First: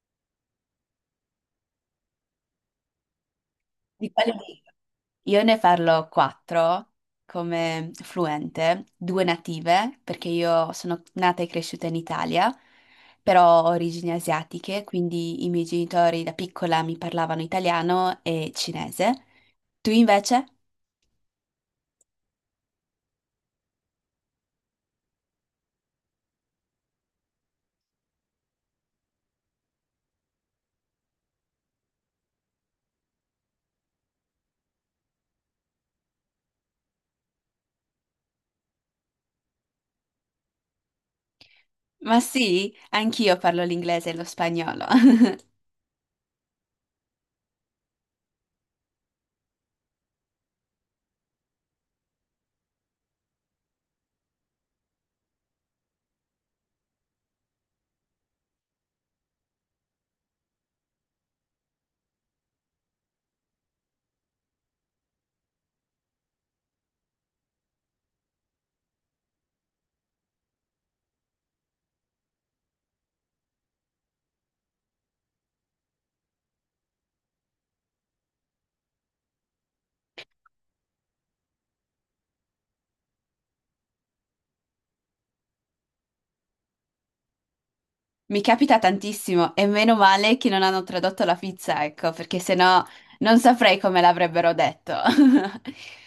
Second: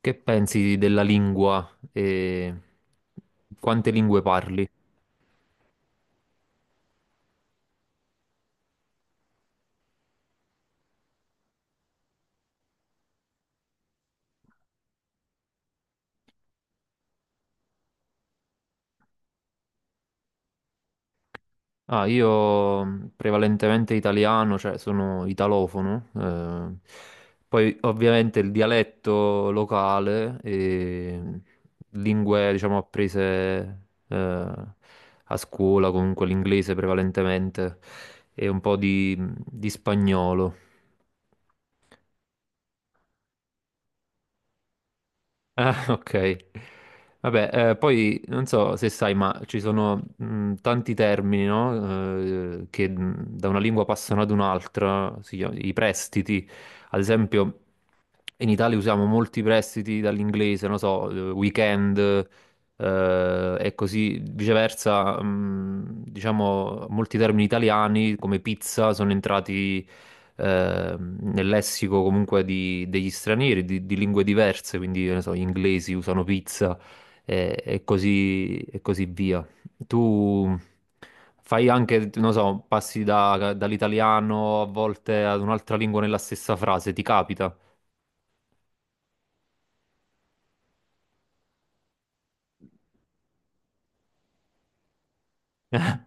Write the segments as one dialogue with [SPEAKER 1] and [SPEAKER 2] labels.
[SPEAKER 1] Che pensi della lingua e quante
[SPEAKER 2] Di
[SPEAKER 1] lingue
[SPEAKER 2] quelle lì.
[SPEAKER 1] parli?
[SPEAKER 2] Io ne parlo quattro come fluente, due native, perché io sono nata e cresciuta in Italia, però ho origini asiatiche, quindi i miei genitori da piccola mi parlavano italiano e cinese. Tu invece?
[SPEAKER 1] Prevalentemente italiano, cioè sono italofono. Poi ovviamente il dialetto locale e lingue, diciamo, apprese eh, a scuola, comunque l'inglese prevalentemente e un po' di di spagnolo.
[SPEAKER 2] Ma sì, anch'io parlo l'inglese e lo spagnolo.
[SPEAKER 1] Ah, ok. Vabbè, poi non so se sai, ma ci sono tanti termini, no? Che Da una lingua passano ad un'altra, i prestiti. Ad esempio, in Italia usiamo molti prestiti dall'inglese, non so, weekend, e così viceversa, diciamo, molti termini italiani come pizza sono entrati nel lessico comunque degli stranieri, di lingue diverse, quindi, che ne so, gli inglesi usano pizza e così via. Tu fai anche, non so, passi dall'italiano a volte ad un'altra lingua nella stessa frase, ti capita?
[SPEAKER 2] Mi capita tantissimo e meno male che non hanno tradotto la pizza, ecco, perché sennò non saprei come l'avrebbero detto.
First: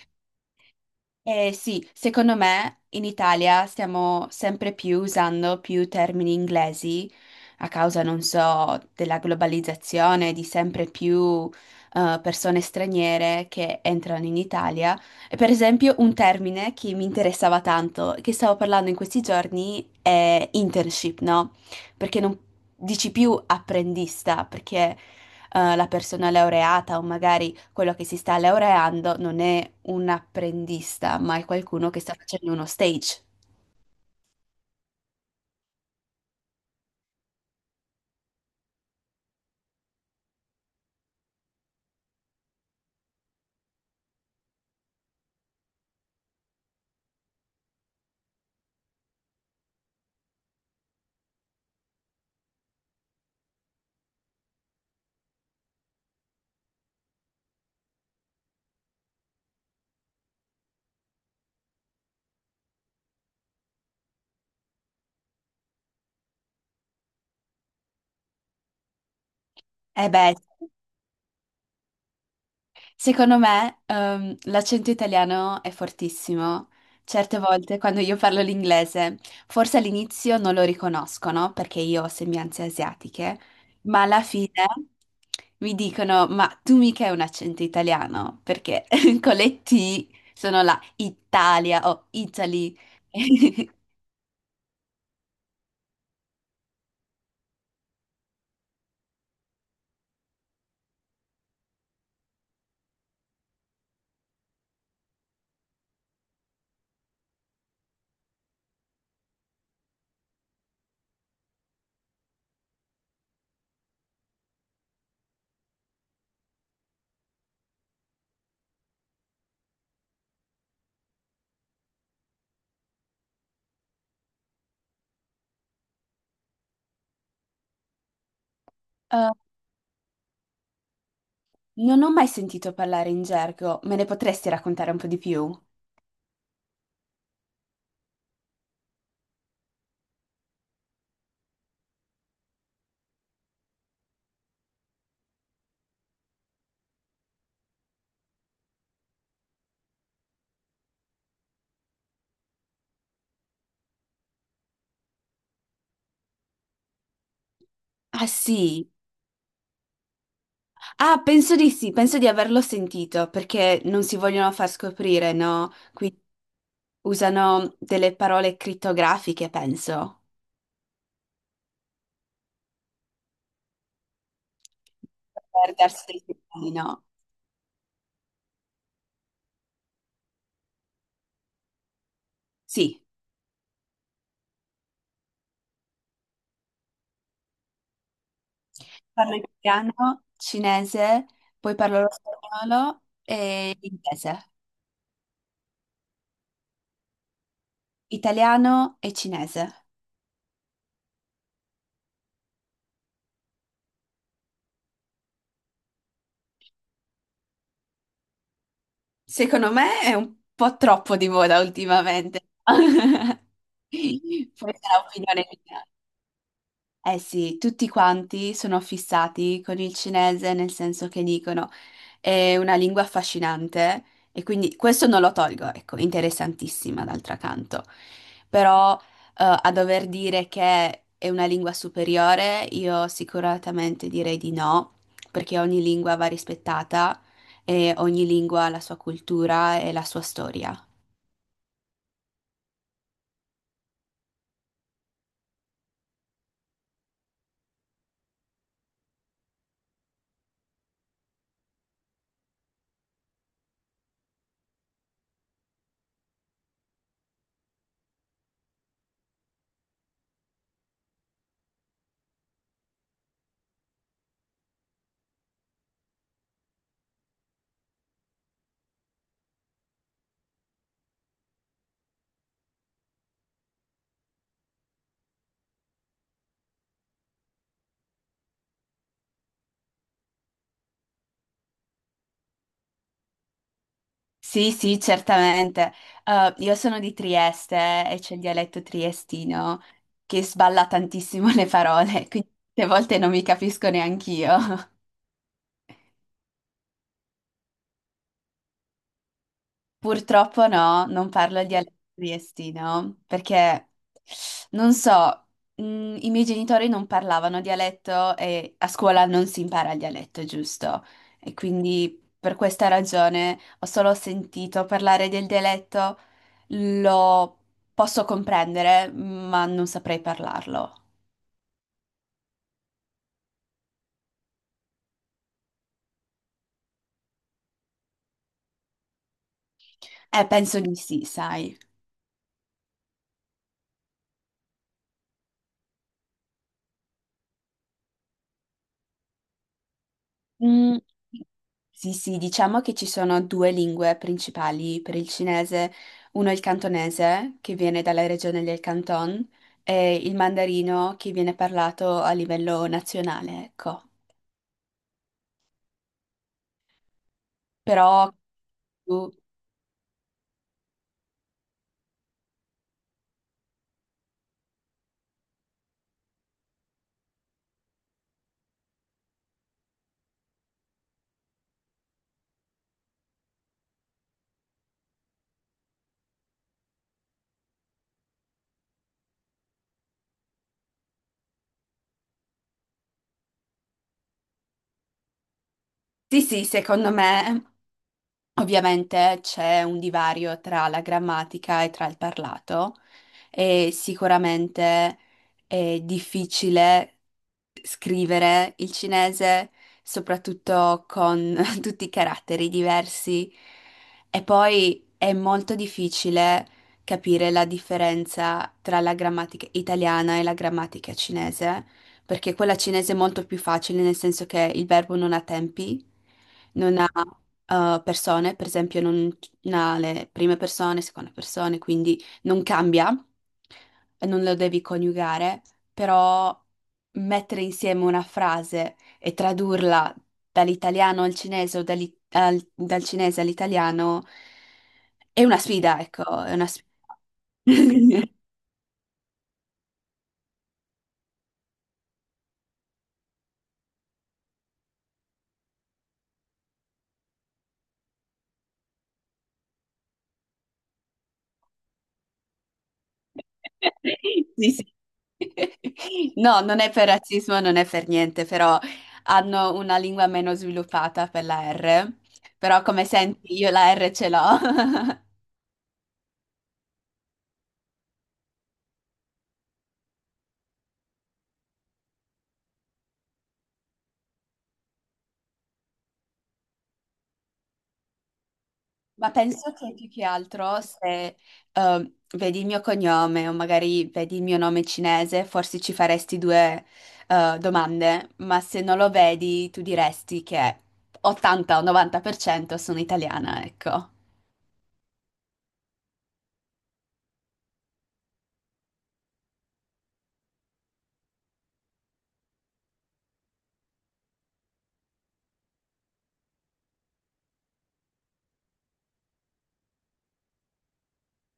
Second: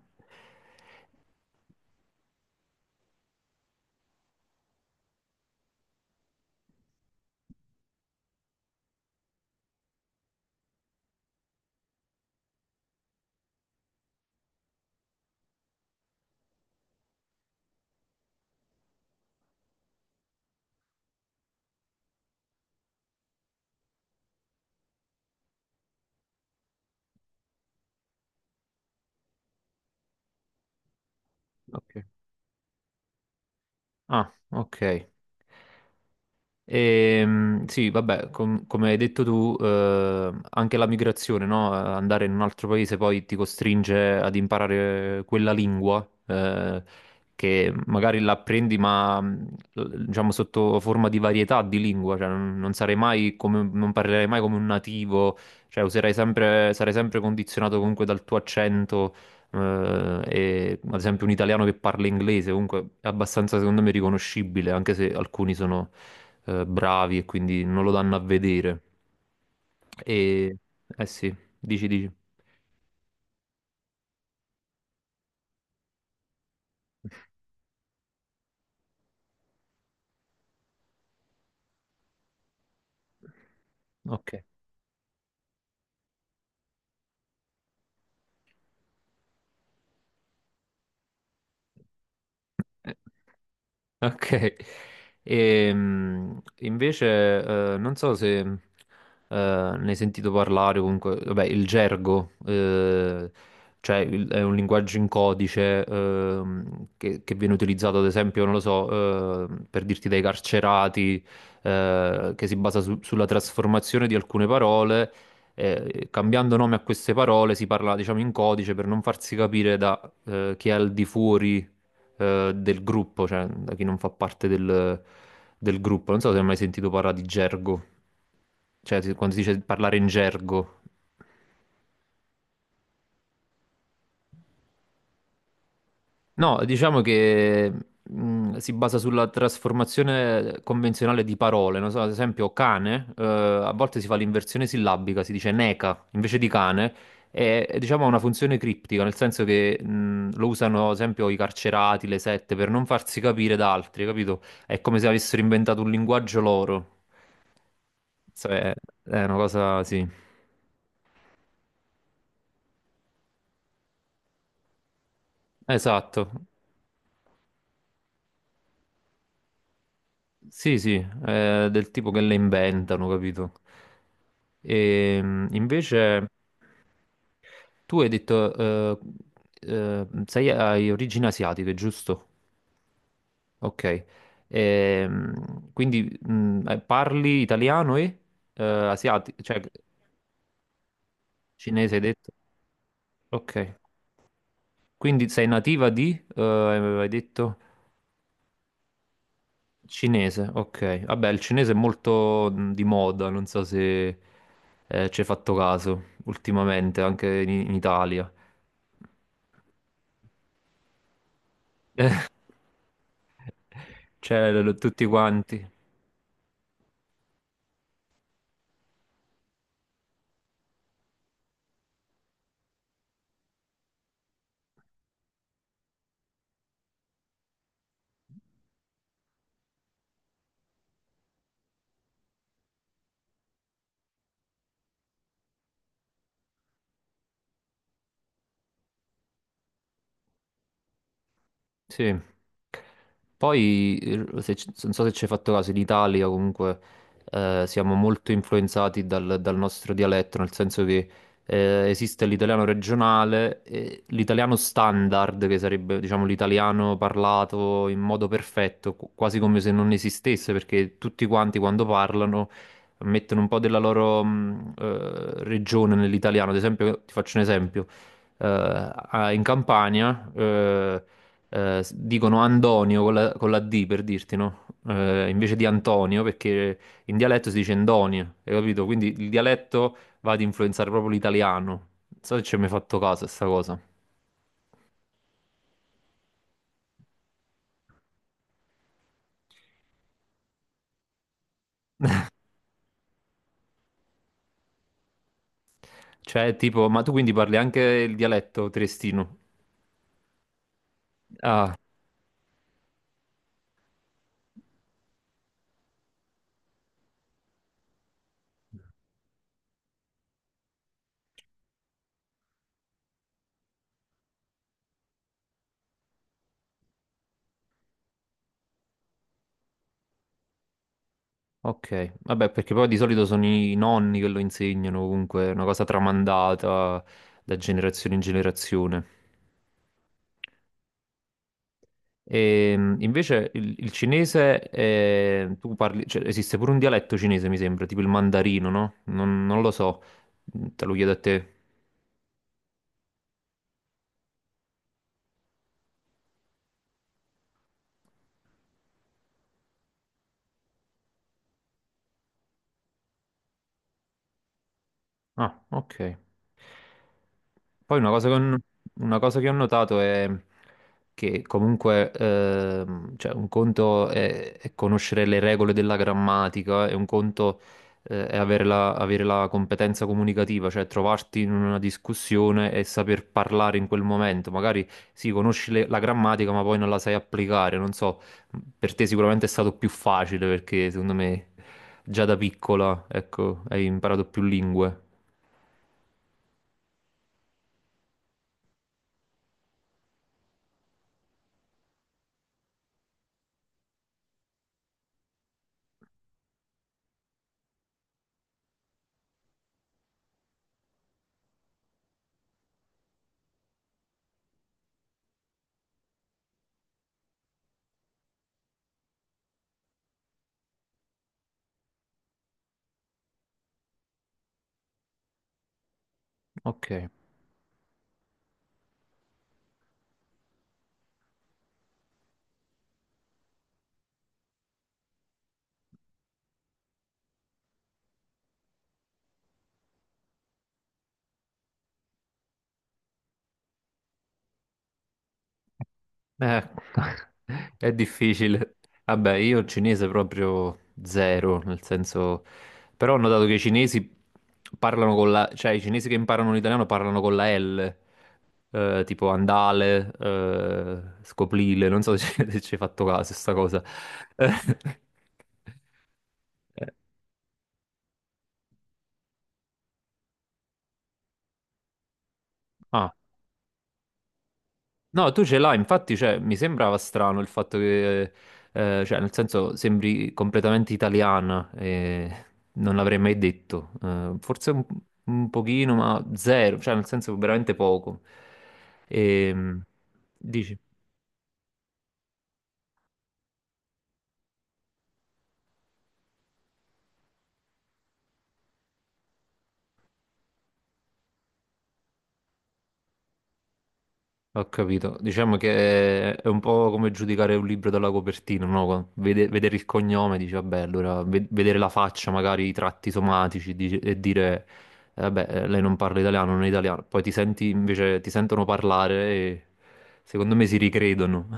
[SPEAKER 2] Eh sì, secondo me in Italia stiamo sempre più usando più termini inglesi a causa, non so, della globalizzazione, di sempre più persone straniere che entrano in Italia. E per esempio un termine che mi interessava tanto, che stavo parlando in questi giorni, è internship, no? Perché non dici più apprendista, perché la persona laureata o magari quello che si sta laureando non è un apprendista, ma è qualcuno
[SPEAKER 1] Ok.
[SPEAKER 2] che sta facendo uno stage.
[SPEAKER 1] Ah, ok. Sì, vabbè, come hai detto tu, anche la migrazione, no? Andare in un altro paese poi ti costringe ad imparare quella lingua, che magari l'apprendi, ma diciamo sotto forma di varietà di lingua, cioè non sarai mai come, non parlerai mai come un nativo, cioè userai sempre, sarai sempre condizionato comunque dal tuo accento. E ad esempio un italiano che parla inglese comunque è abbastanza secondo me riconoscibile anche se alcuni sono bravi e quindi non lo danno a vedere.
[SPEAKER 2] Eh beh,
[SPEAKER 1] E eh sì, dici, dici.
[SPEAKER 2] secondo me, l'accento italiano è fortissimo. Certe volte quando io parlo l'inglese, forse all'inizio non lo riconoscono perché io ho sembianze asiatiche, ma alla
[SPEAKER 1] Ok.
[SPEAKER 2] fine mi dicono: Ma tu mica hai un accento italiano? Perché con le T sono la Italia o Italy.
[SPEAKER 1] Ok. Invece non so se ne hai sentito parlare, o comunque, vabbè, il gergo, cioè è un linguaggio in codice che viene utilizzato, ad esempio, non lo so, per dirti dai carcerati, che si basa sulla trasformazione di alcune parole, cambiando nome a queste parole si parla, diciamo, in codice per non farsi capire da chi è al di fuori del gruppo, cioè da chi non fa parte del gruppo. Non so se hai mai sentito parlare di gergo, cioè
[SPEAKER 2] Eh,
[SPEAKER 1] quando si dice parlare in gergo.
[SPEAKER 2] non ho mai sentito parlare in gergo, me ne potresti raccontare un po' di più?
[SPEAKER 1] No, diciamo che si basa sulla trasformazione convenzionale di parole. Non so, ad esempio cane, a volte si fa l'inversione sillabica, si dice neca invece di cane. È, diciamo, ha una funzione criptica, nel senso che lo usano, ad esempio, i carcerati, le sette, per non farsi capire da altri, capito? È come se avessero inventato un linguaggio loro.
[SPEAKER 2] Ah
[SPEAKER 1] Cioè,
[SPEAKER 2] sì,
[SPEAKER 1] è una cosa, sì,
[SPEAKER 2] ah penso di sì, penso di averlo sentito perché non si vogliono far scoprire, no? Qui
[SPEAKER 1] esatto,
[SPEAKER 2] usano delle parole crittografiche, penso,
[SPEAKER 1] sì, sì, è del tipo che le inventano, capito? E
[SPEAKER 2] per darsi dei
[SPEAKER 1] invece
[SPEAKER 2] segnali, no?
[SPEAKER 1] tu hai detto, sei, hai origini asiatiche, giusto?
[SPEAKER 2] Sì,
[SPEAKER 1] Ok. E, parli italiano e
[SPEAKER 2] parlo
[SPEAKER 1] asiatico, cioè
[SPEAKER 2] italiano, cinese, poi
[SPEAKER 1] cinese hai
[SPEAKER 2] parlo lo
[SPEAKER 1] detto?
[SPEAKER 2] spagnolo
[SPEAKER 1] Ok,
[SPEAKER 2] e inglese,
[SPEAKER 1] quindi sei nativa di, hai detto?
[SPEAKER 2] italiano e cinese.
[SPEAKER 1] Cinese, ok. Vabbè, il cinese è molto di moda, non so se ci hai fatto caso ultimamente, anche in Italia.
[SPEAKER 2] Secondo me è un po' troppo di moda ultimamente. Questa è
[SPEAKER 1] Tutti
[SPEAKER 2] l'opinione
[SPEAKER 1] quanti.
[SPEAKER 2] mia. Eh sì, tutti quanti sono fissati con il cinese nel senso che dicono è una lingua affascinante e quindi questo non lo tolgo, ecco, interessantissima d'altro canto. Però a dover dire che è una lingua superiore, io sicuramente direi di no, perché ogni lingua va rispettata e ogni lingua ha la sua cultura e la sua storia.
[SPEAKER 1] Sì. Poi, se ci- non so se ci hai fatto caso, in Italia comunque siamo molto influenzati dal nostro dialetto, nel senso che esiste l'italiano regionale, e l'italiano standard, che sarebbe diciamo l'italiano parlato in modo perfetto, quasi come se non esistesse, perché tutti quanti quando parlano mettono un po' della loro regione nell'italiano. Ad esempio, ti faccio un esempio. Eh, In Campania dicono Antonio con la D per dirti, no? Invece di Antonio, perché in dialetto si dice Endonio, hai capito? Quindi il dialetto va ad influenzare proprio l'italiano. Non so se ci hai mai fatto caso a sta cosa.
[SPEAKER 2] Sì, sì, certamente. Io sono di Trieste e c'è il dialetto triestino che sballa tantissimo le parole, quindi a volte non mi capisco neanch'io.
[SPEAKER 1] Cioè, tipo, ma tu quindi parli anche il dialetto triestino?
[SPEAKER 2] Purtroppo no, non parlo il
[SPEAKER 1] Ah,
[SPEAKER 2] dialetto triestino perché non so, mh, i miei genitori non parlavano dialetto e a scuola non si impara il dialetto, giusto? E quindi per questa ragione ho solo sentito parlare del dialetto, lo posso comprendere, ma non saprei parlarlo.
[SPEAKER 1] ok. Vabbè, perché poi di solito sono i nonni che lo insegnano, comunque, è una cosa tramandata da generazione in generazione.
[SPEAKER 2] Penso di sì, sai.
[SPEAKER 1] Invece il cinese, tu parli, cioè, esiste pure un dialetto cinese, mi sembra, tipo il mandarino, no? Non lo so. Mm, te lo
[SPEAKER 2] Mm,
[SPEAKER 1] chiedo a te.
[SPEAKER 2] sì, sì, diciamo che ci sono due lingue principali per il cinese. Uno è il cantonese, che viene dalla regione del Canton, e il mandarino, che viene parlato a livello nazionale, ecco.
[SPEAKER 1] Ah, ok. Poi una cosa
[SPEAKER 2] Però,
[SPEAKER 1] che ho, una
[SPEAKER 2] tu-
[SPEAKER 1] cosa che ho notato è che comunque cioè un conto è conoscere le regole della grammatica e un conto è avere avere la competenza comunicativa, cioè trovarti in una discussione e saper parlare in quel momento. Magari sì, conosci la grammatica, ma poi non la sai applicare. Non so, per te sicuramente è stato più facile perché secondo me già da piccola, ecco, hai imparato più lingue.
[SPEAKER 2] sì, sì, secondo me ovviamente c'è un divario tra la grammatica e tra il parlato e sicuramente è difficile scrivere il cinese, soprattutto con tutti i caratteri diversi e poi è molto difficile capire la differenza tra la grammatica italiana e la grammatica cinese, perché quella cinese è molto più facile nel senso che il verbo non ha tempi,
[SPEAKER 1] Ok,
[SPEAKER 2] non ha persone, per esempio, non ha le prime persone, seconde persone, quindi non cambia, e non lo devi coniugare, però mettere insieme una frase e tradurla dall'italiano al cinese o dal cinese all'italiano è una sfida, ecco, è una sfida.
[SPEAKER 1] è difficile. Vabbè, io il cinese proprio zero, nel senso... Però ho notato che i cinesi parlano con la... cioè i cinesi che imparano l'italiano parlano con la L, tipo andale, scoprile, non so se ci se ci hai fatto caso a sta cosa.
[SPEAKER 2] Sì, sì. No, non è
[SPEAKER 1] Mm.
[SPEAKER 2] per razzismo, non è per niente, però hanno una lingua meno sviluppata per la R. Però come
[SPEAKER 1] Ah,
[SPEAKER 2] senti, io la R ce l'ho.
[SPEAKER 1] no, tu ce l'hai, infatti, cioè, mi sembrava strano il fatto che, cioè, nel senso, sembri completamente italiana e non l'avrei mai detto. Forse un pochino, ma zero, cioè, nel senso, veramente poco.
[SPEAKER 2] Ma
[SPEAKER 1] E,
[SPEAKER 2] penso che più che
[SPEAKER 1] dici?
[SPEAKER 2] altro se vedi il mio cognome o magari vedi il mio nome cinese, forse ci faresti due domande, ma se non lo vedi, tu diresti che 80 o 90% sono italiana, ecco.
[SPEAKER 1] Ho capito. Diciamo che è un po' come giudicare un libro dalla copertina, no? Vedere il cognome, dici, vabbè, allora vedere la faccia, magari i tratti somatici, e dire, vabbè, lei non parla italiano, non è italiano. Poi ti senti invece, ti sentono parlare e secondo me si ricredono.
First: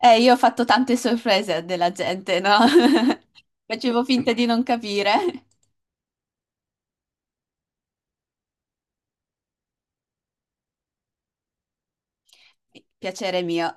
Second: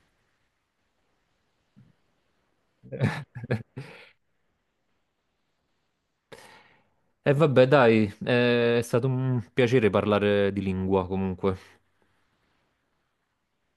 [SPEAKER 2] Io ho fatto tante sorprese della gente, no? Facevo finta di non capire.
[SPEAKER 1] E vabbè, dai, è stato un piacere parlare di lingua comunque.
[SPEAKER 2] Piacere mio.